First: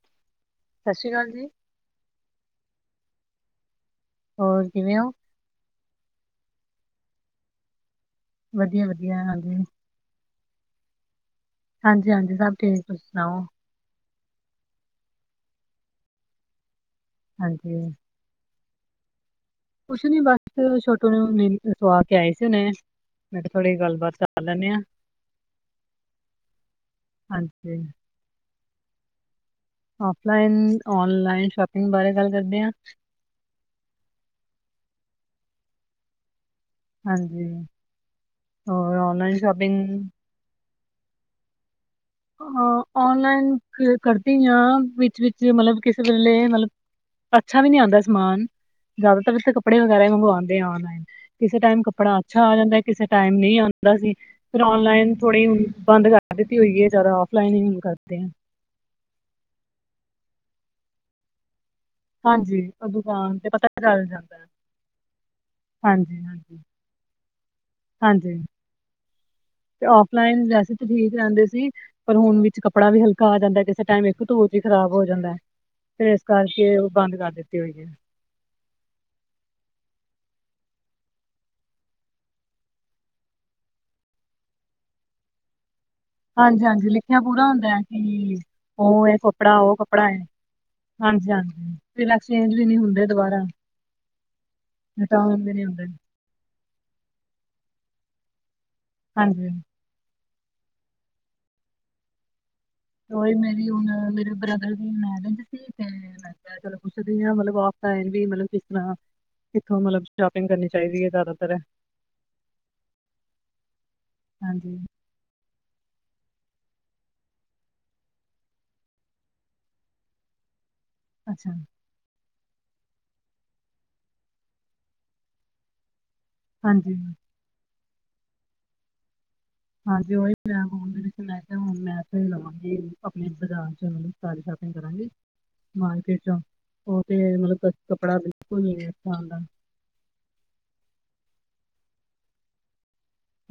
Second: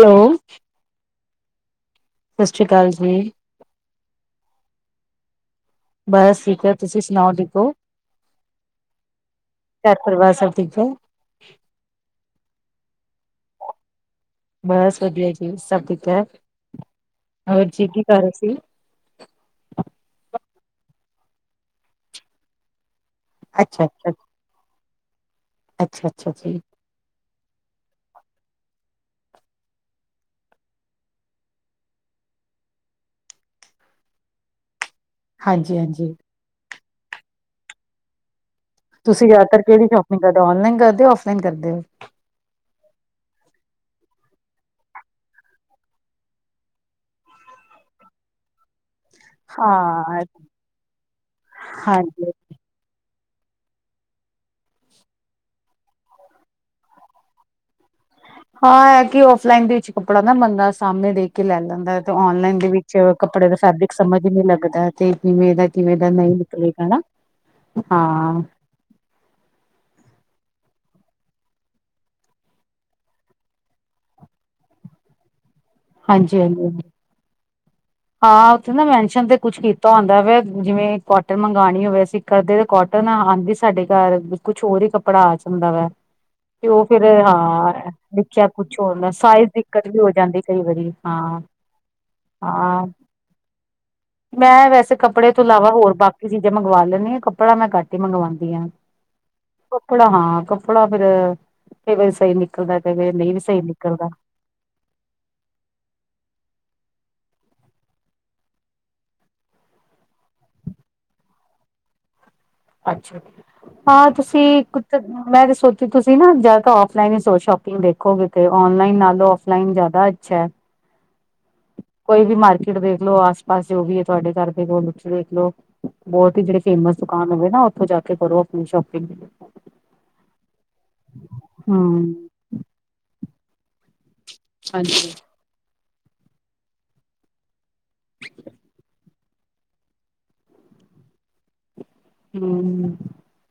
Hello. ਸਸ਼੍ਰੀ ਕਾਲ ਜੀ। ਸਸ਼੍ਰੀ ਕਾਲ ਜੀ। ਹੋਰ ਕਿਵੇਂ ਓ? ਬਾੱਸ ਠੀਕ ਆ, ਤੂਸੀ ਸੁਨਾਓ ਠੀਕ ਓ? ਵਦੀਆ-ਵਧੀਆ, ਹਾਂਜੀ। ਘਾਰ ਪਰਿਵਾਰ ਸਬ ਠੀਕ ਐ? ਹਾਂਜੀ-ਹਾਂਜੀ ਸਬ ਠੀਕ, ਤੂਸੀ ਸੁਨਾਓ? ਬਾੱਸ ਵਦੀਆ ਜੀ, ਸਬ ਠੀਕ ਐ, ਹੋਰ ਜੀ ਹਾਂਜੀ, ਕੀ ਕਾਰ ਰੇ ਸੀ? ਕੁੱਛ ਨੀ ਬਾੱਸ [unintelligible] ਸੁਵਾ ਕੇ ਆਏ ਸੀ ਹੁਨੇ, ਮੈਂ ਕੇਆ ਥੋੜੀ ਗਾੱਲਬਾਤ ਕਾ ਕਾਰ ਲੈਨੇ ਆ। ਅੱਛਾ-ਅੱਛਾ ਜੀ। ਹਾਂਜੀ। ਔਫਲਾਈਨ-ਔਨਲਾਈਨ ਸ਼ੋਪਿੰਗ ਬਾਰੇ ਗਾੱਲ ਕਰਨੇ ਆਂ। ਹਾਂਜੀ-ਹਾਂਜੀ। ਹਾਂਜੀ, ਹੋਰ ਔਨਲਾਈਨ ਸ਼ੋਪਿੰਗ ਜਾਦਾ ਔਨਲਾਈਨ ਕਰਦੇ ਓ, ਔਫਲਾਈਨ ਕਰਦੇ ਓ? ਅ ਔਨਲਾਈਨ ਕ ਕਰਦੀ ਆਂ ਵਿੱਚ-ਵਿੱਚ ਮਲਬ ਕਿਸੇ ਵੇਲੇ ਮਲਬ ਅੱਛਾ ਵੀ ਨੀ ਆਂਦਾ ਸਮਾਨ। ਜਾਦਾਤਰ ਕਪੜੇ ਵਗੈਰਾ ਈ ਹਾਂ ਮੰਗਵਾਂਦੇ ਆ ਔਨਲਾਈਨ, ਕਿਸੇ ਟੈਮ ਕੱਪੜਾ ਹਾਂਜੀ ਅੱਛਾ ਆ ਜਾਂਦੈ ਕਿਸੇ ਟਾਈਮ ਨੀ ਆਂਦਾ ਸੀ, ਫੇਰ ਔਨਲਾਈਨ ਥੋੜੀ ਹੂਨ ਬਾੰਦ ਕਾਰ ਦਿੱਤੀ ਹੋਈ ਏ ਜਾਦਾ ਔਫਲਾਈਨ ਈ ਕਰਤੇ ਐਂ। ਹਾਂ, ਐ-ਐ ਕਿ ਔਫਲਾਈਨ ਦੇ ਵਿੱਚ ਕੱਪੜਾ ਨਾ ਬੰਦਾ ਸਾਮਨੇ ਦੇਖ ਕੇ ਲੈ ਲੈਂਦੈ। ਤੇ ਔਨਲਾਈਨ ਹਾਂਜੀ ਦੇ ਉਹ ਵਿੱਚ ਦੁਕਾਨ 'ਤੇ ਕੱਪੜੇ ਦਾ ਪਤਾ ਫੈਬਰਿਕ ਚੱਲ ਸਮਜ ਈ ਜਾਂਦਾ ਨੀ ਹੈ। ਲੱਗਦੈ, ਤੇ ਕਿਵੇਂ ਦਾ, ਕਿਵੇਂ ਦਾ ਹਾਂਜੀ ਨਈ ਹਾਂਜੀ ਨਿਕਲੇਗਾ ਨਾ। ਹਾਂ। ਤੇ ਔਫਲਾਈਨ ਵੈਸੇ ਤੇ ਠੀਕ ਰੈਂਦੇ ਸੀ ਪਰ ਹੁਨ ਵਿੱਚ ਕੱਪੜਾ ਵੀ ਹਲਕਾ ਆ ਜਾਂਦੈ, ਕਿਸੇ ਟਾਈਮ ਇੱਕ ਧੋਅ ਚ ਈ ਖਰਾਬ ਹੋ ਜਾਂਦੈ। ਤੇ ਏਸ ਹਾਂਜੀ ਕਾਰਕੇ ਹਾਂਜੀ ਓ ਬਾੰਦ ਕਾਰ ਦਿੱਤੀ ਹੋਈ ਏ। ਹਾਂ ਉਥੇ ਨਾ ਮੈਨਸ਼ਨ ਤੇ ਕੁੱਛ ਕੀਤਾ ਹੋਂਦੈ, ਜਿਵੇਂ ਕੋਟਨ ਮੰਗਵਾਣੀ ਹੋਵੇ ਅਸੀ ਕਦੇ ਕੋਟਨ ਆਂਦੀ ਸਾਡੇ ਘਾਰ, ਕੁੱਛ ਹੋਰ ਈ ਕੱਪੜਾ ਆ ਜਾਂਦਾ ਵੈ। ਹਾਂਜੀ-ਹਾਂਜੀ ਲਿਖੇਆ ਪੂਰਾ ਹੁੰਦੈ, ਕਿ ਲਿਖਿਆ ਕੁਛ ਓ ਹੋਰ ਏ ਸਾਈਜ਼ ਕੱਪੜਾ, ਓ ਦਿੱਕਤ ਵੀ ਕੱਪੜਾ ਹੋ ਏ ਜਾਂਦੀ ਕਈ ਵਾਰੀ ਹਾਂ ਹਾਂਜੀ-ਹਾਂਜੀ ਫੇਰ ਐਕਸਚੇਂਜ ਵੀ ਨੀ ਹਾਂ ਹੁੰਦੇ ਦੁਬਾਰਾ। ਮੈਂ ਵੈਸੇ ਕੱਪੜੇ ਰਿਟਰਨ ਤੋਂ ਵੀ ਨਹੀਂ ਇਲਾਵਾ ਹੁੰਦੇ ਹੋਰ ਬਾਕੀ ਚੀਜ਼ਾਂ ਮੰਗਵਾ ਲੈਂਦੀ ਹਾਂ, ਕੱਪੜਾ ਮੈਂ ਘੱਟ ਹੀ ਮੰਗਵਾਉਂਦੀ ਹਾਂ। ਹਾਂਜੀ। ਕੱਪੜਾ ਹਾਂ ਕੱਪੜਾ ਫੇਰ, ਕਈ ਵਾਰੀ ਸਹੀ ਨਿਕਲਦਾ। ਕਈ ਵਾਰੀ ਨਹੀਂ ਉਹੀ ਵੀ ਸਹੀ ਮੇਰੀ ਹੁਣ ਨਿਕਲਦਾ ਮੇਰੇ ਬ੍ਰਦਰ ਦੀ ਮੈਰਿਜ ਸੀ। ਚਲੋ ਪੁੱਛਦੇ ਹਾਂ, ਮਤਲਬ ਫਨ ਵੀ ਮਤਲਬ ਕਿਸ ਤਰ੍ਹਾਂ ਕਿੱਥੋਂ ਮਤਲਬ ਸ਼ਾਪਿੰਗ ਕਰਨੀ ਚਾਹੀਦੀ ਹੈ, ਜ਼ਿਆਦਾਤਰ ਅੱਛਾ ਹਾਂ ਤੁਸੀਂ ਹਾਂਜੀ ਕੁ ਮੈਂ ਤਾਂ ਸੋ ਕਿ ਤੁਸੀਂ ਨਾ ਜਿਆਦਾ ਤਾਂ ਆਫਲਾਈਨ ਹੀ ਸ਼ੋਪਿੰਗ ਦੇਖੋਗੇ ਤੇ ਔਨਲਾਈਨ ਨਾਲੋਂ ਅਫਲਾਈਨ ਜ਼ਿਆਦਾ ਅੱਛਾ ਹੈ। ਅੱਛਾ। ਕੋਈ ਵੀ ਮਾਰਕੀਟ ਦੇਖਲੋ ਆਸ- ਪਾਸ ਜੋ ਵੀ ਹੈ ਤੁਹਾਡੇ ਘਰ ਦੇ ਗੋਲ ਦੇਖ ਲੋ ਬਹੁਤ ਹੀ ਜਿਹੜੇ ਹਾਂਜੀ ਫੇਮਸ ਦੁਕਾਨ ਹੋਵੇ ਨਾ ਉੱਥੋਂ ਜਾ ਕੇ ਕਰੋ ਆਪਣੀ ਸ਼ੋਪਿੰਗ ਹਾਂਜੀ ਉਹੀ ਮੈਂ ਬੋ ਮੈਂ ਹਮ। ਤੇ ਲਵਾਂਗੀ ਆਪਣੇ ਬਾਜ਼ਾਰ ਚ ਮਤ ਸਾਰੀ ਸ਼ੋਪਿੰਗ ਕਰਾਂਗੇ, ਹਾਂਜੀ ਮਾਰਕੀਟ ਚੋਂ ਉਹਥੇ ਮਤਲਬ ਕੱਪੜਾ ਬਿਲਕੁਲ ਮ ਹਾਂਦਾ ਹਮ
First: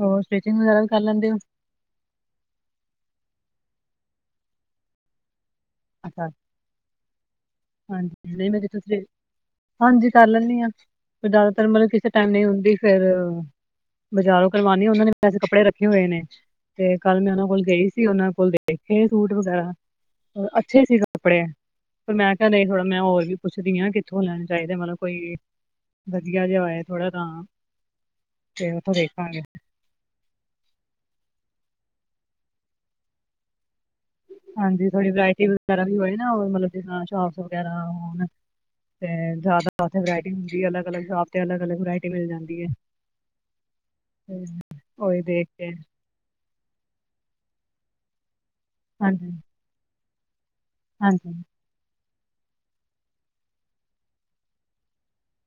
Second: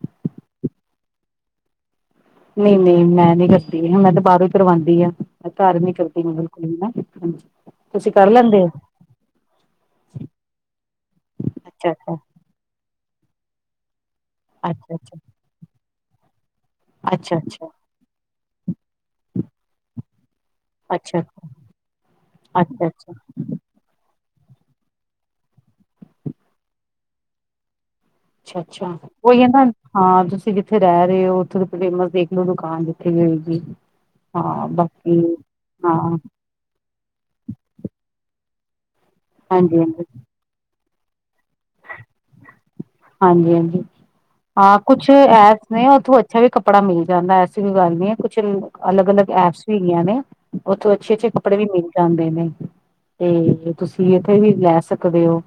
ਹੋਰ ਸਟਿਚਿੰਗ ਵਗੈਰਾ ਵੀ ਕਰ ਲੈਂਦੇ ਹੋ। ਨਹੀਂ -ਨਹੀਂ ਮੈਂ ਨੀ ਕਰਦੀ ਮੈਂ ਤੇ ਬਾਹਰੋਂ ਹੀ ਕਰਵਾਉਂਦੀ ਹਾਂ ਧਾਰਮਿਕ ਦੀ ਅੱਛਾ ਵਰਤੋਂ ਬਿਲਕੁਲ, ਤੁਸੀਂ ਕਰ ਹਾਂਜੀ ਨਹੀਂ ਮੈਂ ਲੈਂਦੇ ਹੋ। ਜਿੱਥੇ ਹਾਂਜੀ ਕਰ ਲੈਂਨੀ ਆ ਫ ਜ਼ਿਆਤਰ ਮਲਬ ਅੱਛਾ ਕਿਸੇ ਟਾਈਮ ਨਹੀਂ ਹੁੰਦੀ ਫੇਰ ਬਜ਼ਾਰੋਂ ਕਰਵਾਨੀ ਅੱਛਾ ਉਹਨਾਂ ਨੇ ਅੱਛਾ ਵੈਸੇ ਕੱਪੜੇ ਰੱਖੇ ਹੋਏ ਨੇ ਤੇ ਕੱਲ ਮੈਂ ਅੱਛਾ ਅੱਛਾ ਉਹਨਾਂ ਕੋਲ ਅੱਛਾ ਗਈ ਸੀ, ਉਹਨਾਂ ਕੋਲ ਦੇਖੇ ਸੂਟ ਵਗੈਰਾ ਅੱਛੇ ਸੀ ਅੱਛਾ ਕੱਪੜੇ ਪਰ ਮੈਂ ਕਿਹਾ ਨਹੀਂ ਥੋੜ੍ਹਾ ਅੱਛਾ ਮੈਂ ਅੱਛਾ ਹੋਰ ਵੀ ਪੁੱਛਦੀ ਆ ਕਿੱਥੋਂ ਲੈਣੇ ਚਾਹੀਦੇ, ਮਤਲਬ ਕੋਈ ਵਧੀਆ ਜਿਹਾ ਹੈਵੇ ਥੋੜ੍ਹਾ ਤਾਂ ਅੱਛਾ- ਤੇ ਉੱਥੋਂ ਅੱਛਾ ਕੋਈ ਦੇਖਾਂਗੇ ਕਦਾ ਆ। ਹਾਂ ਤੁਸੀਂ ਜਿੱਥੇ ਰਹਿ ਰਹੇ ਔ ਉੱਥੇ ਫੇਮਸ ਦੇਖ ਲਓ ਦੁਕਾਨ ਜਿੱਥੇ ਮਿਲ ਗਈ। ਹਾਂਜੀ ਥੋੜੀ ਵਰਾਇਟੀ ਵਗੈਰਾ ਹਾਂ ਵੀ ਹੋਏ ਨਾ ਮਤਲਬ ਜਾਂ ਸ਼ੋਪਸ ਵਗੈਰਾ ਹੋਣ ਤੇ ਜ਼ਿਆਦਾ ਉੱਥੇ ਹਾਂਜੀ-ਹਾਂਜੀ, ਵਰਾਇਟੀ ਹੁੰਦੀ ਅਲੱਗ ਮਤਲਬ ਸੋਪ ਤੇ ਅਲਗ ਹਿਸਾਬ ਤੇ ਅਲਗ- ਅਲੱਗ ਵਰਾਇਟੀ ਮਿਲ ਜਾਂਦੀ ਐ ਹਾਂਜੀ -ਹਾਂਜੀ ਐ ਕੁਛ ਉਹੀ ਦੇਖ ਕੇ ਐਪਸ ਨੇ ਉਥੌ ਅੱਛਾ ਵੀ ਕੱਪੜਾ ਮਿਲ ਜਾਂਦਾ, ਐਸੀ ਵੀ ਗੱਲ ਨੀ ਐ ਕੁਛ ਅਲੱਗ-ਅਲੱਗ ਹਾਂਜੀ ਐਪਸ ਵੀ ਹੈਗੀਆਂ ਨੇ ਉੱਥੌ ਅੱਛੇ- ਅੱਛੇ ਹਾਂਜੀ ਕੱਪੜੇ ਵੀ ਮਿਲਦੇ ਜਾਂਦੇ ਨੇ ਤੇ ਤੁਸੀਂ ਇੱਥੇ ਵੀ ਲੈ ਸਕਦੇ ਹੋ।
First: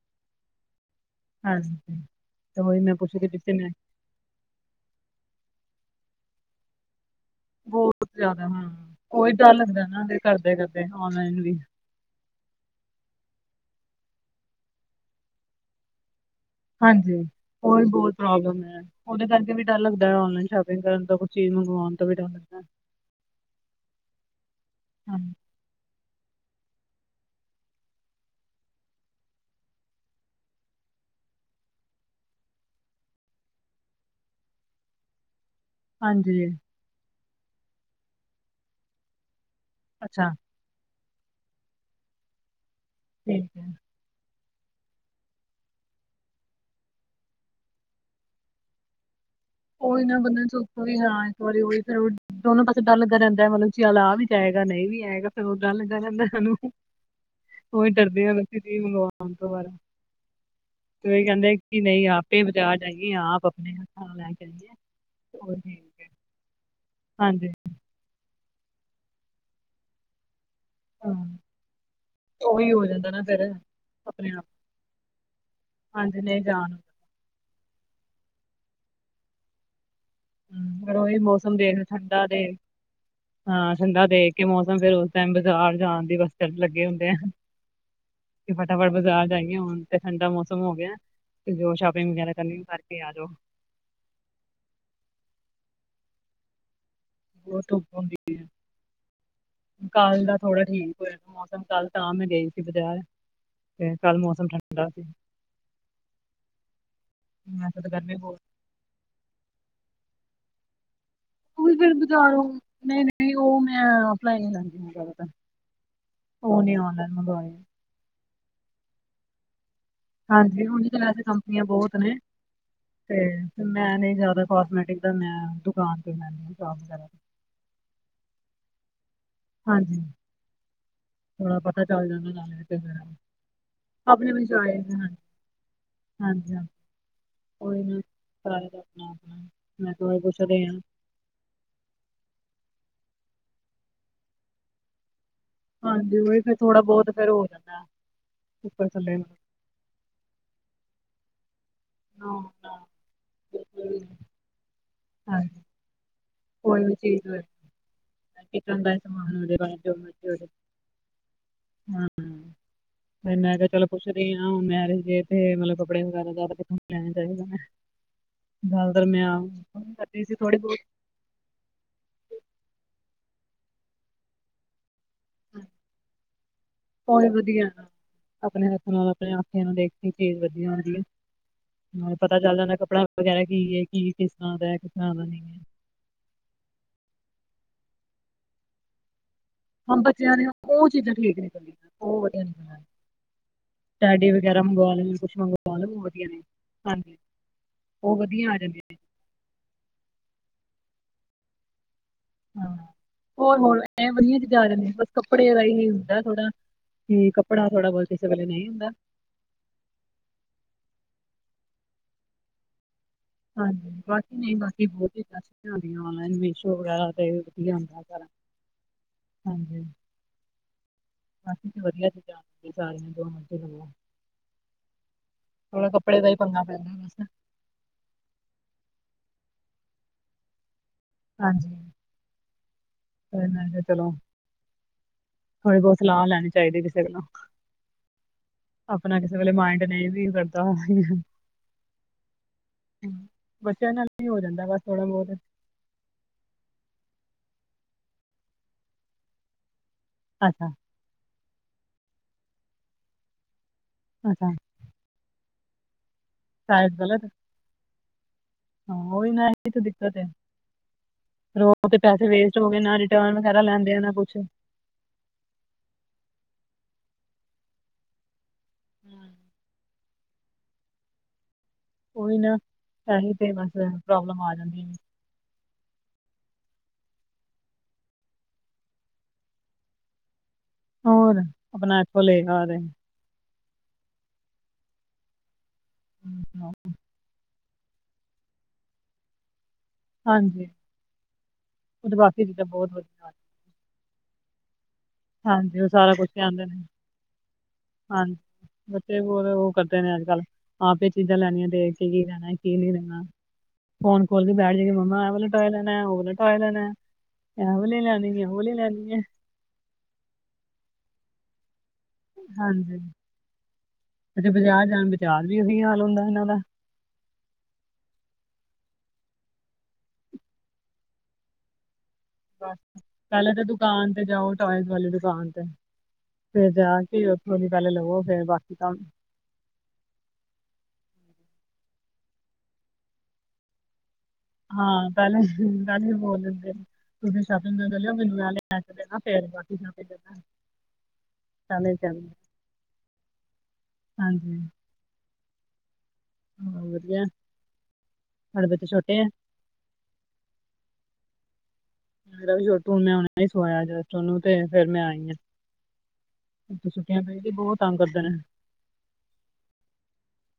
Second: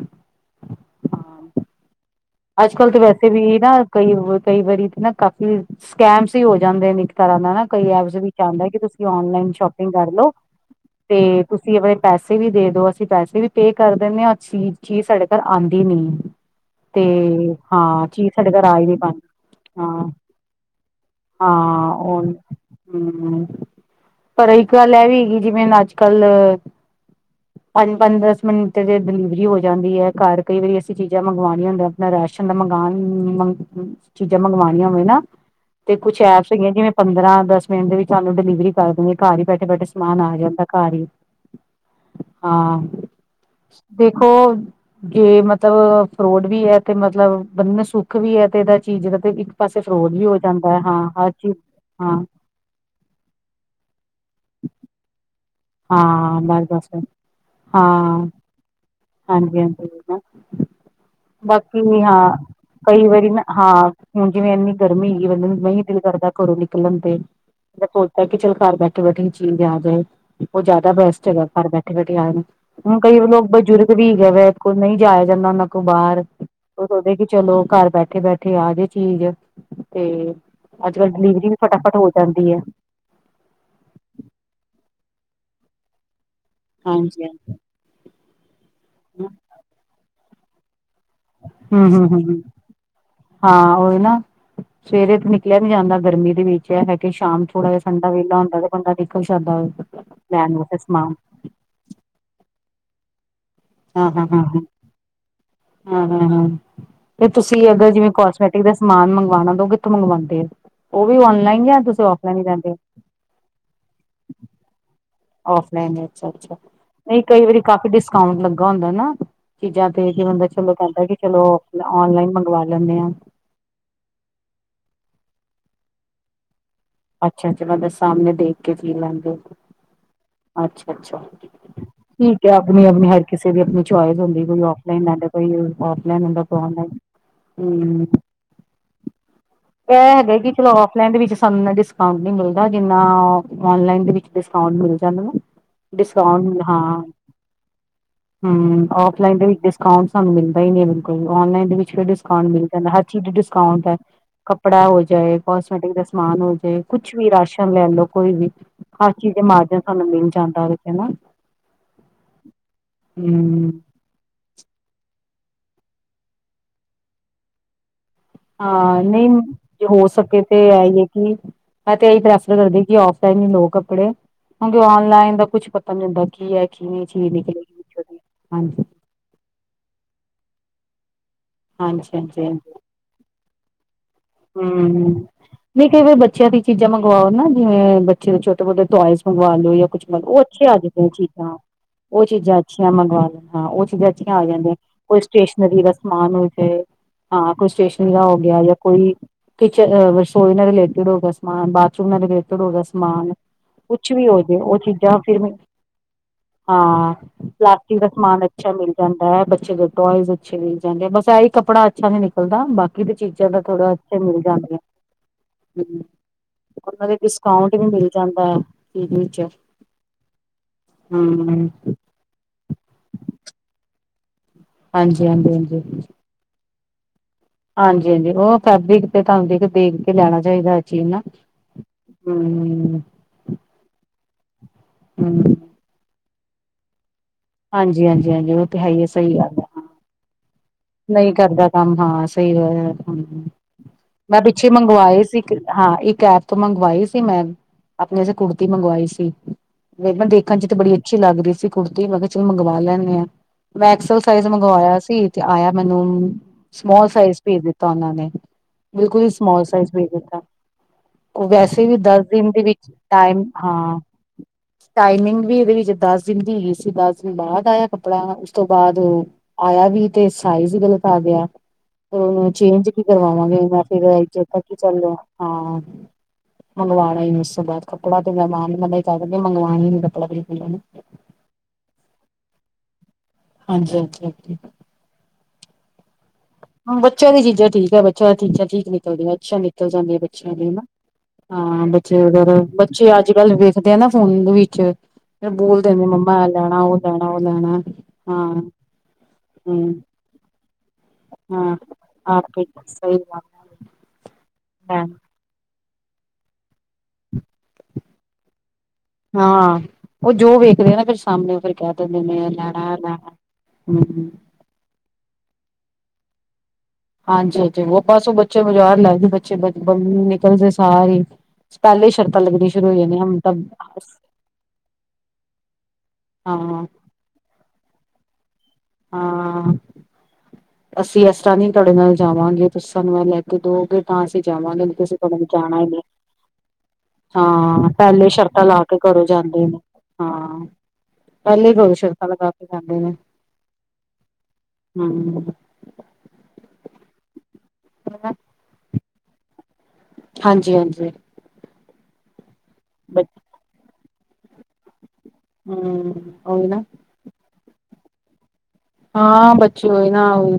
ਹਾਂ ਹਾਂਜੀ। ਅੱਜ- ਉਹੀ ਕੱਲ ਮੈਂ ਤੇ ਪੁੱਛ ਵੈਸੇ ਰਹੀ ਸੀ ਵੀ ਮੈਂ ਨਾ ਕਈ-ਕਈ ਵਾਰੀ ਤੇ ਨਾ ਕਾਫ਼ੀ ਸਕੈਮਸ ਈ ਹੋ ਜਾਂਦੇ ਨੇ ਤਰ੍ਹਾਂ ਦਾ ਨਾ ਕਈ ਬਹੁਤ ਐਪਸ ਵਿੱਚ ਜ਼ਿਆਦਾ ਹਾਂ ਆਦਾਂ ਕਿ ਤੁਸੀਂ ਉਹੀ ਡਰ ਔਨਲਾਈਨ ਲੱਗਦਾ ਸ਼ੋਪਿੰਗ ਨਾ ਫਿਰ ਕਰਲੋ ਕਰਦੇ ਕਰਦੇ ਤੇ ਔਨਲਾਈਨ ਵੀ ਤੁਸੀਂ ਵੇਅਰ ਪੈਸੇ ਵੀ ਦੇ ਦੋ ਅਸੀਂ ਪੈਸੇ ਵੀ ਪੇ ਕਰ ਦਿੰਦੇ ਹਾਂ ਅ ਚ ਚੀਜ਼ ਸਾਡੇ ਘਰ ਆਂਦੀ ਨੀ ਤੇ ਹਾਂਜੀ ਹੋ ਵੀ ਹਾਂ ਬਹੁਤ ਚੀਜ਼ ਸਾਡੇ ਪ੍ਰੋਬਲਮ ਘਰ ਆ ਹੈ, ਹੀ ਨੀ ਪਾਉਂਦੀ ਉਹਦੇ ਕਰਕੇ ਵੀ ਡਰ ਹਾਂ ਲੱਗਦਾ ਹੈ, ਔਨਲਾਈਨ ਸ਼ੋਪਿੰਗ ਕਰਨ ਦਾ ਤੌ ਚੀਜ਼ ਹਾਂ ਮੰਗਵਾਉਣ ਤੋਂ ਵੀ ਉਹ ਡਰ ਲੱਗਦਾ। ਹਮ ਪਰ ਇੱਕ ਗੱਲ ਇਹ ਹਾਂ ਵੀ ਹੈਗੀ ਜਿਵੇਂ ਅੱਜ -ਕੱਲ ਪੰਜ-ਪੰਜ ਦਸ ਮਿੰਟ ਦੇ ਡਿਲੀਵਰੀ ਹੋ ਜਾਂਦੀ ਹੈ, ਘਰ ਕਈ ਵਾਰੀ ਅਸੀਂ ਚੀਜ਼ਾਂ ਮੰਗਵਾਉਣੀਆਂ ਹੁੰਦੀਆ ਤਾ ਆਪਣਾ ਰਾਸ਼ਨ ਦਾ ਮੰਗਾਣ ਮ ਚੀਜ਼ਾਂ ਮੰਗਵਾਉਣੀਆਂ ਹੋਵੇ ਨਾ ਤੇ ਕੁੱਛ ਹਾਂਜੀ ਐਪਸ ਹੈਗੀਆਂ, ਜਿਵੇਂ ਪੰਦਰਾਂ ਦਸ ਮਿੰਟ ਦੇ ਵਿੱਚ ਤੁਹਾਨੂੰ ਡਿਲੀਵਰੀ ਕਰ ਦਿੰਦੇ ਘਰ ਹੀ ਬੈਠੇ -ਬੈਠੇ ਸਮਾਨ ਅੱਛਾ ਆ ਜਾਂਦਾ ਘਰ ਈ ਹੀ ਭੇਜ ਦੇਣ ਦੇਖੋਂ ਜੇ ਮੱਤਲਬ ਫਰੋਡ ਵੀ ਐਂ। ਤੇ ਮਤਲਬ ਬੰਦੇ ਨੂੰ ਸੁੱਖ ਵੀ ਐ ਤੇ, ਇਹਦਾ ਚੀਜ਼ ਦਾ ਤ ਉਹੀਂ ਨਾ ਬੰਦਾਂ ਚੁੱਪ ਵੀ, ਹਾਂ ਇੱਕ ਵਾਰੀ ਉਹੀਂ ਫ਼ਿਰ ਉਦ ਹਾਂ ਦੋਨੋ ਪਾਸੇ ਡਰ ਲੱਗਾ ਰਹਿੰਦਾਂ, ਮੱਤਲਬ ਚੱਲ ਆ ਵੀ ਜਾਏਂਗਾ ਨਹੀਂ ਵੀ ਆਏਂਗਾ। ਤੇ ਉਹ ਡਰ ਲੱਗਾ ਰਹਿੰਦਾ ਹਾਂ ਉਹਨੂੰ। ਬਸ ਬਸ ਉਵੀ ਡਰਦੇ ਹਾਂ ਆ ਅਸੀਂ ਚੀਜ਼ ਮੰਗਵਾਉਣ ਤੋਂ ਹਾਂਜੀ ਦੁਬਾਰਾ। ਹਾਂਜੀ ਤਾਹੀ ਕਹਿੰਦੇ ਕਿ ਬਾਕੀ ਨਹੀਂ ਹਾਂ ਆਪੇ ਬਜ਼ਾਰ ਜਾਈਏ ਆਪ ਆਪਣੇਂ ਹੱਥਾਂ ਨਾਲ਼ ਲੈ ਫ਼ੇਰ ਕੇ ਇੰਨੀ ਆਈਏ ਗਰਮੀਂ ਹੈਗੀ ਤੇ ਬੰਦੇ ਨੂੰ ਉਹੀ ਨਹੀ ਦਿਲ ਠੀਕ ਹੈ ਕਰਦਾਂ ਘਰੋਂ ਨਿਕਲਣ ਤੇ, ਹਾਂਜੀ ਬਿਲਕੁੱਲ ਐ ਕਿ ਚਲੋ ਘਰ ਬੈਠੇ- ਬੈਠੇ ਨੂੰ ਚੀਜ਼ ਆ ਜਾਏਂ। ਉਹ ਜ਼ਿਆਦਾ ਬੈਸਟ ਹਾਂ ਹੈਗਾ, ਘਰ ਬੈਠੇ -ਬੈਠੇ ਆਏਂ ਉਹੀ ਹੋ ਹੁਣ ਜਾਂਦਾ ਨਾ ਕਈ ਫੇਰ ਲੋਕ ਬਜ਼ੁਰਗ ਵੀ ਆਪਣੇ ਹੈਗੇ ਆਪ ਵੇ, ਉਹਕੋ ਨਹੀਂ ਜਾਇਆਂ ਜਾਂਦਾ ਉਹਨਾਂ ਕੋ ਹਾਂਜੀ ਬਾਹਰ। ਨਹੀਂ ਜਾਣ ਕਹਿੰਦੇ ਕਿ ਚਲੋਂ ਘਰ ਬੈਠੇ- ਬੈਠੇ ਆਜੇ ਚੀਜ਼, ਤੇ ਹੂੰ ਫੇਰ ਅੱਜ- ਕੱਲ ਉਹੀ ਡਿਲੀਵਰੀ ਵੀ ਮੌਸਮ ਦੇਖ ਫਟਾਫੱਟ ਹੋ ਠੰਡਾ ਦੇ ਜਾਂਦੀ ਐਂ। ਹਾਂ ਠੰਡਾ ਦੇਖ਼ ਕੇ ਮੌਸਮ ਫਿਰ ਉਸ ਟੈਮ ਬਾਜ਼ਾਰ ਜਾਂਣ ਦੀ ਵਸ ਤਰਪ ਲੱਗੇ ਹੁੰਦੇ ਐ। ਹਾਂਜੀ ਹਾਂਜੀ। ਕਿ ਫਟਾਫੱਟ ਬਾਜ਼ਾਰ ਹਮ ਜਾਈਏ, ਹੁਣ ਤੇ ਠੰਡਾ ਮੌਸਮ ਹੋ ਗਿਆਂ। ਜੋ ਹਮ ਹਮ ਸ਼ੋਪਿੰਗ ਵਗ਼ੈਰਾ ਹਮ ਕਰਨੀਂ ਕਰਕੇ ਆ ਜਓ। ਹਾਂ ਉਹ ਨਾ ਸਵੇਰੇ ਤੇ ਨਿਕਲ਼ਿਆ ਨੀਂ ਜਾਂਦਾ ਗਰਮੀਂ ਦੇ ਵਿੱਚ ਜੀਹਦਾ ਕਰਕੇ ਸ਼ਾਮ ਨੂੰ ਬਹੁਤ ਥੋੜਾਂ ਜਿਹਾਂ ਧੁੱਪ ਠੰਡਾ ਹੁੰਦੀ ਵਿਹਲਾ ਹੁੰਦਾਂ ਤੇ ਬੰਦਾਂ ਨਿਕਲ਼ ਜਾਂਦਾ ਏਂ, ਕੱਲ ਦਾ ਲੈਣ ਥੋੜਾ ਵਾਸਤੇ ਠੀਕ ਸਮਾਂਨ। ਹੋਇਆ ਮੌਸਮ ਕੱਲ ਤਾਂ ਮੈਂ ਗਈਂ ਸੀ ਬਜ਼ਾਰ। ਹੂੰ -ਹੂੰ- ਹੂੰ, ਹੂੰ-ਹੂੰ ਤੇ ਤੁਸੀਂ ਮੈਂ ਤਾਂ ਅਗਰ ਜਿਵੇਂ ਗਰਮੀ ਬਹੁਤ ਕੋਸਮੈਟ -ਟਿਕ ਦਾ ਸਮਾਂਨ ਮੰਗਵਾਉਣਾ ਹੁੰਦਾਂ, ਉਹ ਕਿੱਥੋਂ ਮੰਗਵਾਉਂਦੇ ਓ, ਉਹ ਵੀ ਔਨਲਾਈਨ ਉਹੀ ਜਾਂ ਫੇਰ ਤੁਸੀਂ ਔਫਲਾਈਨ ਬਾਜ਼ਾਰੋਂ ਹੀ ਕਰਦੇ ਓ। ਨਹੀਂ ਨਹੀਂ ਉਹ ਮੈਂ ਔਫਲਾਇਨ ਕਰਦੀਂ ਆ। ਔਫਲਾਈਨ ਅੱਛਾ- ਅੱਛਾ ਨਹੀਂ ਕਈ ਵਾਰੀਂ ਕਾਫ਼ੀ ਡਿਸਕਾਉਂਟ ਲੱਗਾਂ ਹੁੰਦਾ ਨਾ। ਚੀਜ਼ਾਂ ਤੇ ਕੀ ਬੰਦਾਂ ਹਾਂਜੀ ਚਲੋਂ ਉਂਝ ਤਾਂ ਕਹਿੰਦਾਂ ਕਿ ਵੈਸੇ ਚਲੋ ਕੰਪਨੀਆਂ ਬਹੁਤ ਨੇ ਆਨਲਾਈਨ ਮੰਗਵਾ ਲੈਨੇਂ ਆ। ਤੇ ਮੈਂ ਨਹੀਂ ਜ਼ਿਆਦਾ ਕਾਸਮੈਟਿਕ ਦਾ ਮੈਂ ਦੁਕਾਨ ਤੇ ਲੈਂਦੀ ਹਾਂ ਸ਼ਾਬ ਵਗ਼ੈਰਾ। ਅੱਛਾ ਚਲਾ ਦਾ ਸਾਹਮਣੇ ਦੇਖ ਕੇ ਕੀ ਚੀਜ਼ ਲੈਂਣੀ ਚਾਹੀਂਦੀ। ਹਾਂਜੀ। ਅੱਛਾ -ਅੱਛਾ ਠੀਕ ਥੋੜਾ ਪਤਾ ਚੱਲ ਜਾਂਦਾ ਹੈਂ, ਨਾਲੇ ਤੇ ਆਪਣੀਂ ਫਿਰ -ਆਪਣੀਂ ਹਰ ਕਿਸ਼ੇ ਦੀ ਆਪ ਚਾਇਸ ਆਪਣੇ ਹੁੰਦੀ ਵੀ ਕੋਈ ਚਾਹੀਦੇ ਔਫਲਾਈਨ ਹਨ ਲੈਂਦਾ। ਕੋਈ ਔਫਲਾਈਨ ਲੈਂਦਾ ਹਾਂਜੀ ਕੋਈ ਹਾਂ ਔਨਲਾਈਨ। ਕੋਈ ਨੀ ਹੂੰ ਕਰਾਏ ਦਾ ਆਪਣਾਂ -ਆਪਣਾਂ, ਮੈਂ ਤਾਂਹੀ ਪੁੱਛ ਦੇ ਆ। ਦੁਕਾਨ ਦੇ ਵਿੱਚ ਸਾਨੂੰ ਏਨਾਂ ਡਿਸਕਾਉਂਟ ਨੀ ਮਿਲਦਾ, ਜਿੰਨਾਂ ਔਨਲਾਈਨ ਦੇ ਵਿੱਚ ਡਿਸਕਾਉਂਟ ਮਿਲ਼ ਜਾਂਦਾ ਨਾਂ ਹਾਂਜੀ ਉਹੀ ਫਿਰ ਡਿਸਕਾਉਂਟ ਥੋੜਾ ਹਾਂ, ਬਹੁਤ ਫਿਰ ਹੋ ਜਾਂਦਾ ਹੂੰ ਉੱਪਰ ਥੱਲੇ ਮਤਲਬ ਔਫਲਾਈਨ ਦੇ ਵਿੱਚ ਡਿਸ -ਕਾਉਟ ਸਾਨੂੰ ਮਿਲ਼ਦਾ ਹੀ ਨੀਂ ਬਿਲਕੁੱਲ ਵੀ, ਔਨਲਾਈਨ ਦੇ ਵਿ ਚ ਨਾ ਡਿਸਕਾਉਂਟ ਮਿਲ਼ ਨਾ ਜਾਂਦਾ, ਹਰ ਚੀਜ਼ ਤੇ ਡਿਸਕਾਊਂਟ ਬਿਲਕੁਲ ਆ ਵੀ ਨਹੀਂ ਕੱਪੜਾਂ ਹੋ ਜਾਏਂ, ਹਾਂਜੀ ਕਾਸਮੈਟਿਕ ਦਾ ਸ ਸਮਾਨ ਹੋ ਜਾਏਂ। ਕੋਈ ਵੀ ਕਿਚਨ ਦਾ ਹਰ ਚੀਜ਼ ਦੇ ਸਮਾਨ ਮਾਰਜਨ ਸਾਨੂੰ ਮਿਲ ਵਗ਼ੈਰਾ [unintelligible] ਜਾਂਦਾ ਉਹਦੇ ਚ ਨਾ ਹੂੰ ਮੈਂ ਕਿਹਾਂ ਹੂੰ ਚਲੋਂ। ਪੁੱਛਦੇ ਆ ਮੈਰਿਜ ਦੇ ਤੇ ਮੱਤਲਬ ਕੱਪੜੇ ਵਗ਼ੈਰਾ ਜ਼ਿਆਦਾ ਦੇਖੋਂ ਲੈਣੇ ਚਾਹੀਦੇ ਨੇ। ਹਾਂ, ਨਹੀਂ ਹੋ ਕਰਦੀ ਸੀ ਸਕੇ ਥੋੜੀ ਤੇ ਬਹੁਤ ਆਈਏਂ। ਮੈਂ ਤੇ ਇਹੀ ਪ੍ਰੈਫਰ ਕਰਦੀਂ ਕਿ ਔਫਲਾਈਨ ਹੀ ਲਓ ਕੱਪੜੇ ਕਿਉਂਕਿ ਔਨਲਾਈਨ ਦਾ ਕੁੱਛ ਪਤਾ ਨੀ ਹੁੰਦਾ ਕੀ ਹੈ ਕੀ ਨਹੀਂ ਭਾਵੇਂ ਚੀਜ਼ ਵਧੀਆਂ ਨਿਕਲੇਗੀ ਨਾ ਵਿੱਚੋਂ ਦੀ ਆਪਣੇ ਹਾਂਜੀ ਹੱਥ ਨਾਲ ਆਪਣੇ ਅਖੀਆਂ ਨਾਲ਼ ਦੇਖ ਕੇ ਚੀਜ਼ ਵਧੀਆਂ ਹੁੰਦੀ ਏਂ, ਨਾਲ਼ੇ ਹਾਂਜੀ ਪਤਾਂ ਹਾਂਜੀ ਚੱਲ ਜਾਂਦਾ ਕੱਪੜਾ ਵਗ਼ੈਰਾ ਕੀ ਹੈ ਕੀ ਤਰ੍ਹਾਂ ਦਾ ਹੈ ਕਿਸ ਤਰ੍ਹਾਂ ਦਾ ਹੂੰ, ਹੈ ਨਹੀਂ ਕਈ ਵਾਰੀਂ ਬੱਚਿਆਂ ਦੀ ਚੀਜ਼ਾਂ ਮੰਗਵਾਓ ਨਾ ਜਿਵੇਂ ਬੱਚੇ ਦੇ ਛੋਟੇ ਮੋਟੇ ਟੋਇਜ। ਮੰਗਵਾ ਲੋ ਜਾਂ ਹੁਣ ਕੁੱਛ ਮੰਨ ਲੋ ਬੱਚਿਆਂ ਉਹ ਦੀਆਂ ਅੱਛੇ ਆ ਜਾਂਦੇ ਠੀਕ ਚੀਜ਼ਾਂ, ਨਿਕਲਦੀਆਂ ਉਹ ਵਧੀਆ ਚੀਜ਼ਾਂ ਨਿਕਲਦੀਆਂ ਅੱਛੀਆਂ ਮੰਗਵਾ ਲੈ ਹਾਂ ਉਹ ਚੀਜ਼ਾਂ ਟੈਡੀ ਅੱਛੀਆਂ ਆ ਵਗੈਰਾ ਜਾਂਦੀਆਂ ਮੰਗਵਾ ਲਓ ਕੋਈ ਕੁਛ ਮੰਗਵਾ ਸਟੇਸ਼ਨਰੀ ਦਾ ਲਓ ਉਹ ਵਧੀਆ ਸਮਾਨ ਨੇ ਹੋ ਜਏ ਹਾਂਜੀ ਹਾਂ ਕੋਈ ਸਟੇਸ਼ਨਰੀ ਉਹ ਦਾ ਹੋ ਵਧੀਆ ਆ ਗਿਆ ਜਾਂ ਜਾਂਦੀਆਂ ਕੋਈ ਕਿਚਨ ਰਸੋਈ ਨਾਲ ਰਿਲੇਟੇਡ ਹੋ ਗਿਆ ਸਮਾਨ ਬਾਥਰੂਮ ਨਾਲ ਰਿਲੇਟ ਰਿਲੇਟਡ ਹੋ ਹਾਂ ਗਿਆ ਸਮਾਨ ਹੋਰ ਹੋਰ ਐ ਕੁਛ ਵੀ ਵਧੀਆ ਹੋ ਜੇ ਚੀਜ਼ਾਂ ਆ ਉਹ ਜਾਂਦੀਆਂ ਬਸ ਚੀਜ਼ਾਂ ਫਿਰ ਕੱਪੜੇ ਦਾ ਹੀ ਹੁੰਦਾ ਥੋੜਾ ਹਾਂ ਕਿ ਕੱਪੜਾ ਥੋੜਾ ਪਲਾਸਟਿਕ ਬਹੁਤ ਦਾ ਕਿਸੇ ਸਮਾਨ ਵੇਲੇ ਨਹੀਂ ਅੱਛਾ ਮਿਲ ਹੁੰਦਾ ਜਾਂਦਾ ਹੈ ਬੱਚੇ ਦੇ ਟੋਆਇਜ਼ ਅੱਛੇ ਮਿਲ ਜਾਂਦੇ ਬਸ ਐਹੀ ਕੱਪੜਾ ਅੱਛਾ ਨੀ ਨਿਕਲਦਾ ਬਾਕੀ ਤੇ ਚੀਜ਼ ਹਾਂਜੀ ਬਸ ਨਹੀਂ ਬਾਕੀ ਬਹੁਤ ਚ ਹੂੰ, ਆਉ ਆਨਲਾਈਨ ਮੀਸ਼ੋ ਵਗੈਰਾ ਤੇ ਵਧੀਆ ਆਉਦਾ ਪੀ ਲਈ ਚਾਹ ਬਾਕੀ ਤਾਂ ਵਧੀਆ ਸੀਗਾ ਸਾਰੀਆਂ ਦੀ ਜੋ ਮਰਜ਼ ਹੋ ਹਾਂਜੀ ਹਾਂਜੀ ਹਾਂਜੀ ਥੋੜਾ ਕੱਪੜੇ ਦਾ ਹੀ ਪੰਗਾ ਪੈਂਦਾ ਬਸ ਹਾਂਜੀ ਹਾਂਜੀ ਉਹ ਫੈਬਰਿਕ ਤੇ ਤੁਹਾਨੂੰ ਦੇਖ ਦੇਖ ਕੇ ਲੈਣਾ ਚਾਹੀਦਾ ਹੈ ਚੀਜ਼ ਨਾ ਹਾਂਜੀ ਹੂੰ ਫਿਰ ਮੈਂ ਕਿਹਾ ਚਲੋ ਹੂੰ ਥੋੜ੍ਹੀ ਬਹੁਤ ਸਲਾਹ ਲੈਣੀ ਚਾਹੀਦੀ ਕਿਸੇ ਵੱਲੋਂ ਹਾਂਜੀ ਹਾਂਜੀ ਹਾਂਜੀ ਉਹ ਤਾਂ ਹੈ ਹੀ ਹੈ ਸਹੀ ਗੱਲ ਏ ਤੇ ਏ ਵੀ ਕਰਦਾ ਨਹੀਂ ਕਰਦਾ ਕੰਮ ਹਾਂ ਸਹੀ ਹੈ ਬੱਚਿਆਂ ਨਾਲ ਹੀ ਹੋ ਮੈਂ ਜਾਂਦਾ ਪਿੱਛੇ ਬਸ ਥੋੜਾ ਮੰਗਵਾਏ ਬਹੁਤ ਸੀ ਹਾਂ ਇੱਕ ਐਪ ਤੋਂ ਮੰਗਵਾਈ ਸੀ ਮੈਂ ਆਪਣੇ ਵਾਸਤੇ ਕੁੜਤੀ ਮੰਗਵਾਈ ਸੀ ਮੇ ਮੈਂ ਦੇਖਣ ਚ ਅੱਛਾ ਤੇ ਬੜੀ ਅੱਛੀ ਲੱਗ ਰਹੀ ਸੀ ਕੁੜਤੀ ਮੈਂ ਕਿਹਾ ਚਲ ਮੰਗਵਾ ਲੈਂਦੇ ਆ ਮੈਂ ਐਕਸਲ ਸਾਈਜ਼ ਅੱਛਾ ਮੰਗਵਾਇਆ ਸੀ ਤੇ ਆਇਆ ਮੈਨੂੰ ਸਾਇਦ ਸਮੋਲ ਗਲਤ ਸਾਈਜ਼ ਭੇਜ ਦਿੱਤਾ ਉਹਨਾਂ ਨੇ ਹਾਂ ਬਿਲਕੁਲ ਹੀ ਉਹੀ ਨਾ ਸਮਾਲ ਇਹ ਤਾਂ ਸਾਈਜ਼ ਭੇਜ ਦਿੱਕਤ ਹੈ ਦਿੱਤਾ ਉਹ ਫਿਰ ਵੈਸੇ ਵੀ ਤੇ ਦਸ ਪੈਸੇ ਦਿਨ ਵੇਸਟ ਦੇ ਹੋ ਗਏ ਵਿੱਚ ਨਾ ਰਿਟਰਨ ਟਾਈਮ ਵਗੈਰਾ ਲੈਂਦੇ ਹਾਂ ਆ ਨਾ ਕੁਛ ਟਾਈਮਿੰਗ ਵੀ ਸੀ ਵਿੱਚ ਦਸ ਦਿਨ ਦੀ ਹੀਗੀ ਸੀ ਦਸ ਦਿਨ ਬਾਅਦ ਆਇਆ ਕੱਪੜਾ ਵੀ ਉਸ ਤੋਂ ਬਾਅਦ ਉਹ ਆਇਆ ਵੀ ਤੇ ਸਾਈਜ਼ ਗਲਤ ਆ ਗਿਆ ਉਹੀ ਉਹਨੂੰ ਨਾ ਚੇਂਜ ਕੀ ਇਹੀ ਤੇ ਕਰਵਾਵਾਂਗੇ ਬਸ ਮੈਂ ਫਿਰ ਏਹਿ ਪ੍ਰੋਬਲਮ ਆ ਕੀ ਜਾਂਦੀ ਹੈ ਚੱਲ ਹਾਂ ਮੰਗਵਾਣਾ ਹੀ ਨੀ ਉਸ ਤੋਂ ਬਾਅਦ ਕੱਪੜਾ ਤੇ ਮੈਂ ਮਾਂ ਨੂੰ ਮਨਾ ਕਰ ਮੰਗਵਾਉਣਾ ਹੀ ਕੱਪੜਾ ਹੋਰ ਆਪਣਾ ਏਥੋਂ ਲੇਗਾ ਉਰੇ ਹਾਂਜੀ ਹਾਂਜੀ ਹਾਂਜੀ ਹਾਂ, ਬੱਚਿਆਂ ਦੀ ਚੀਜ਼ਾਂ ਠੀਕ ਏ ਬੱਚਿਆਂ ਦੀ ਚੀਜ਼ਾਂ ਠੀਕ ਨਿਕਲਦੀਆਂ, ਅੱਛੀਆ ਨੇ ਨਿਕਲ ਜਾਂਦੀਆਂ ਬੱਚਿਆਂ ਹਾਂਜੀ ਦੀ ਨਾ। ਹਾਂ ਉਹ ਤੇ ਬੱਚੇ ਬਾਕੀ ਵਗੈਰਾ, ਚੀਜ਼ਾਂ ਬਹੁਤ ਬੱਚੇ ਵਧੀਆ ਅੱਜ ਕੱਲ ਵੇਖ ਦੇ ਆ ਨਾ ਫੋਨ ਵਿੱਚ ਫੇਰ ਹਾਂਜੀ ਉਹ ਬੋਲਦੇ ਨੇ, ਸਾਰਾ ਕੁਝ ਮੰਮਾ ਏ ਕਹਿੰਦੇ ਲੈਣਾ, ਨੇ ਉਹ ਲੈਣਾ, ਉਹ ਲੈਣਾ ਹਾਂਜੀ, ਹਾਂ ਬੱਚੇ ਬਹੁਤ ਉਹ ਹਮ ਕਰਦੇ ਨੇ ਅੱਜ ਕੱਲ੍ਹ ਆਪ ਇਹ ਚੀਜ਼ਾਂ ਲੈਣੀਆਂ ਹਾਂ ਦੇਖ ਕੇ ਕੀ ਲੈਣਾ ਆਪੇ ਕੀ ਨਹੀਂ ਸਹੀ ਲੈਣਾ ਗੱਲ ਫੋਨ ਖੋਲ ਕੇ ਬੈ ਜਾਏਗੇ ਹੈ ਮੰਮਾ ਐ ਵ ਟੋਆਏ ਲੈਣਾ ਉਹ ਟੋਆਏ ਲੈਣਾ ਐ ਵਾਲੀ ਲੈਣੀ ਉਹ ਵਾਲੀ ਲੈਣੀ ਆ ਹਾਂ ਉਹ ਜੋ ਵੇਖਦੇ ਆ ਨਾ ਫਿਰ ਸਾਹਮਣੇ ਫਿਰ ਕਹਿ ਦਿੰਦੇ ਨੇ ਮੈਂ ਇਹ ਲੈਣਾ ਮੈਂ ਉਹ ਲੈਣਾ ਤੇ ਬਾਜ਼ਾਰ ਜਾਣ ਬਾਜ਼ਾਰ ਵੀ ਉਹੀ ਹਾਲ ਹੁੰਦਾ ਇਹਨਾਂ ਦਾ ਹਾਂਜੀ ਹਾਂਜੀ ਉਹ ਬਸ ਉਹ ਬੱਚੇ ਬਾਜ਼ਾਰ ਲੈਦੇ ਬੱਚੇ ਨਿਕਲਦੇ ਸਾਰ ਹੀ ਪਹਿਲੇ ਹੀ ਸ਼ਰਤਾਂ ਲੱਗੀਆਂ ਸ਼ੁਰੂ ਹੋ ਜਾਦੀਆਂ ਮੈਂ ਤਾਂ ਬਸ ਟੋਆਏ ਵਾਲੀ ਦੁਕਾਨ ਤੇ ਫੇਰ ਹਾਂ ਜਾ ਕੇ ਉਥੋਂ ਦੀ ਪਹਿਲੇ ਲਵੋ ਫੇਰ ਬਾਕੀ ਤਾਂ ਹਾਂ ਅਸੀਂ ਇਸ ਤਰ੍ਹਾਂ ਨੀ ਤੁਹਾੜੇ ਨਾਲ ਜਾਵਾਂਗੇ ਤੁਸੀਂ ਸਾਨੂੰ ਏਹ ਲੈ ਕੇ ਦਉਗੇ ਤਾਂ ਅਸੀਂ ਜਾਵਾਂਗੇ ਨੀ ਤੇ ਹਾਂ ਅਸੀਂ ਪਹਿਲੇ ਜਾਣਾ ਹੀ ਨਹੀਂ ਪਹਿਲੇ ਬੋਲ ਦਿੰਦੇ ਨੇ ਤੁਸੀਂ ਸ਼ਾਪਿੰਗ ਹਾਂ ਕਰਨ ਚੱਲਿਓ ਪਹਿਲੇ ਮੈਨੂੰ ਇਹ ਸ਼ਰਤਾਂ ਲੈ ਲਾ ਕੇ ਦੇਣਾ ਘਰੋਂ ਫਿਰ ਜਾਂਦੇ ਬਾਕੀ ਨੇ ਸ਼ਾਪਿੰਗ ਕਰਨਾ ਹਾਂ ਪਹਿਲੇ ਗਲੋ ਸ਼ਰਤਾਂ ਲਗਾ ਕੇ ਜਾਂਦੇ ਨੇ ਹਾਂਜੀ ਹਮ ਹਾਂ ਵਧੀਆ ਤੁਹਾਡੇ ਬੱਚੇ ਛੋਟੇ ਹੈ ਹਾਂਜੀ ਹਾਂਜੀ ਮੇਰਾ ਵੀ ਛੋਟੂ ਹੁਣੇ ਸਵਾਇਆ ਜਨੂੰ ਤੇ ਫੇਰ ਮੈਂ ਆਈ ਹਾਂ ਹਮ ਉਹੀ ਨਾ [unintelligible] ਵੀ ਬਹੁਤ ਤੰਗ ਕਰਦੇ ਨੇ ਹਾਂ ਬੱਚੀ ਹੋਈ ਨਾ ਹੋਈ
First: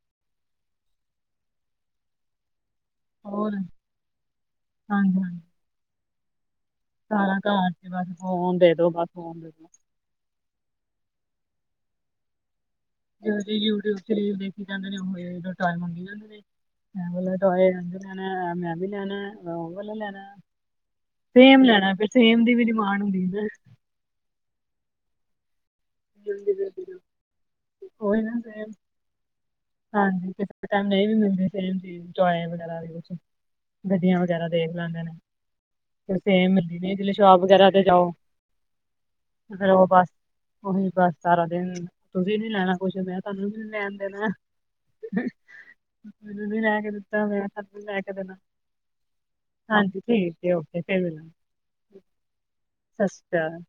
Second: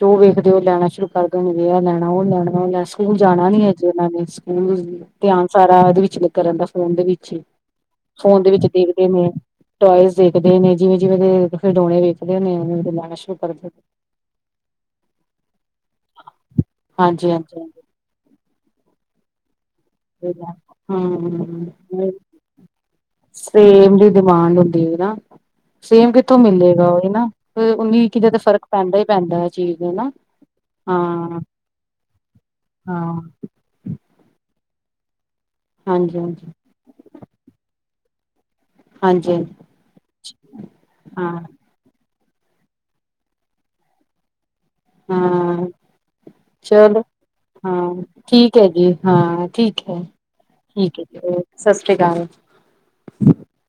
ਜੋ ਵੇਖਦੇ ਉਹ ਲੈਣਾ ਸ਼ੁਰੂ ਕਰ ਦੇਣਗੇ ਐਹ ਲੈਣਾ ਉਹ ਲੈਣਾ ਉਹ ਲੈ ਸਕੂਲ ਜਾਣਾ ਹੋਰ ਨੀ ਅਜੇ ਇਹਨਾਂ ਨੇ, ਸਕੂਲ ਹਾਂਜੀ ਹਾਂਜੀ ਧਿਆਨ ਸਾਰਾ ਇਹਦੇ ਵਿੱਚ ਲਗਾ ਰਹਿੰਦਾ ਫੋਨ ਦੇ ਵਿੱਚ ਸਾਰਾ ਹੀ, ਘਰ ਚ ਬਸ ਫੋਨ ਦੇ ਵਿੱਚ ਦੋ ਬਸ ਦੇਖਦੇ ਨੇ ਫੋਨ ਦੇ ਦੋ ਟੋਇਸ ਦੇੇਖਦੇ ਨੇ ਜਿਵੇਂ- ਜਿਵੇਂ ਦੇ ਖਿਡੋਣੇ ਵੇਖਦੇ ਨੇ ਉਹਦੇ ਨਾਲ ਯੂਟਿਊਬ 'ਚ ਦੇਖੀ ਜਾਂਦੇ ਨੇ ਉਹ ਟੋਏ ਮੰਗੀ ਜਾਂਦੇ ਹਾਂਜੀ ਨੇਲ ਹਾਂਜੀ ਟੋਏ ਜਾਂ ਲੈਣਾ ਮੈਂ ਵੀ ਲੈਣਾ ਹਾਂ ਉਹ ਵਾਲਾ ਲੈਣਾ ਹਾਂਜੀ ਸੇਮ ਲੈਣਾ ਫੇਰ ਹੂੰ ਸੇਮ ਦੀ ਵੀ ਮਾਣ ਹੁੰਦੀ ਕੁਲਵਿੰਦਰ ਡਿਮਾਂਡ ਹੁੰਦੀ ਏ ਨਾ ਸੇਮ ਕਿੱਥੋਂ ਮਿਲੇਗਾ ਨਾ ਉਹੀ ਨਾ, ਫੇਰ ਉਨੀ ਇਕੀ ਉਹੀ ਦਾਂ ਤੇ ਨਾ ਫ਼ਰਕ ਸੇਮ ਪੈਂਦਾ ਹੀ ਪੈਂਦਾ ਚੀਜ਼ ਨੂੰ ਨਾ ਹਾਂਜੀ ਕਿਸੇ ਟਾਈਮ ਨਹੀਂ ਵੀ ਹਾਂ ਮਿਲਦੇ ਫਿਰ ਅਸੀ ਟੋਇਸ ਵਗੈਰਾ ਦੇ ਵਿੱਚ ਹਾਂ ਗੱਡੀਆਂ ਵਗੈਰਾ ਦੇਖ ਲੈਂਦੇ ਨੇ ਫੇਰ ਹਾਂਜੀ ਹਾਂਜੀ ਸੇਮ ਮਿਲ ਸ਼ੋਪ ਵਗੈਰਾ ਤੇ ਜਾਓ ਹਾਂਜੀ ਹਾਂਜੀ ਫੇਰ ਉਹ ਬਸ ਉਹੀ ਬਸ ਹਾਂ ਸਾਰਾ ਦਿਨ ਤੁਸੀਂ ਨੀ ਲੈਣਾ ਕੁਛ, ਮੈਂ ਤੁਹਾਨੂੰ ਨੀ ਲੈਣ ਦੇਣਾ ਹਾਂ ਮੈਨੂੰ ਨੀ ਲੈ ਕੇ ਚਲੋ ਦਿੱਤਾ ਮੈਂ ਤੁਹਾਨੂੰ ਨੀ ਲੈ ਹਾਂ ਕੇ ਦੇਣਾ ਠੀਕ ਹੈ ਜੀ ਹਾਂ ਠੀਕ ਹਾਂਜੀ ਹੈ ਜੇ ਓਕੇ ਠੀਕ ਹੈ ਸਸ੍ਰੀ ਅਕਾਲ ਸੱਸਰੀ ਕਾਲ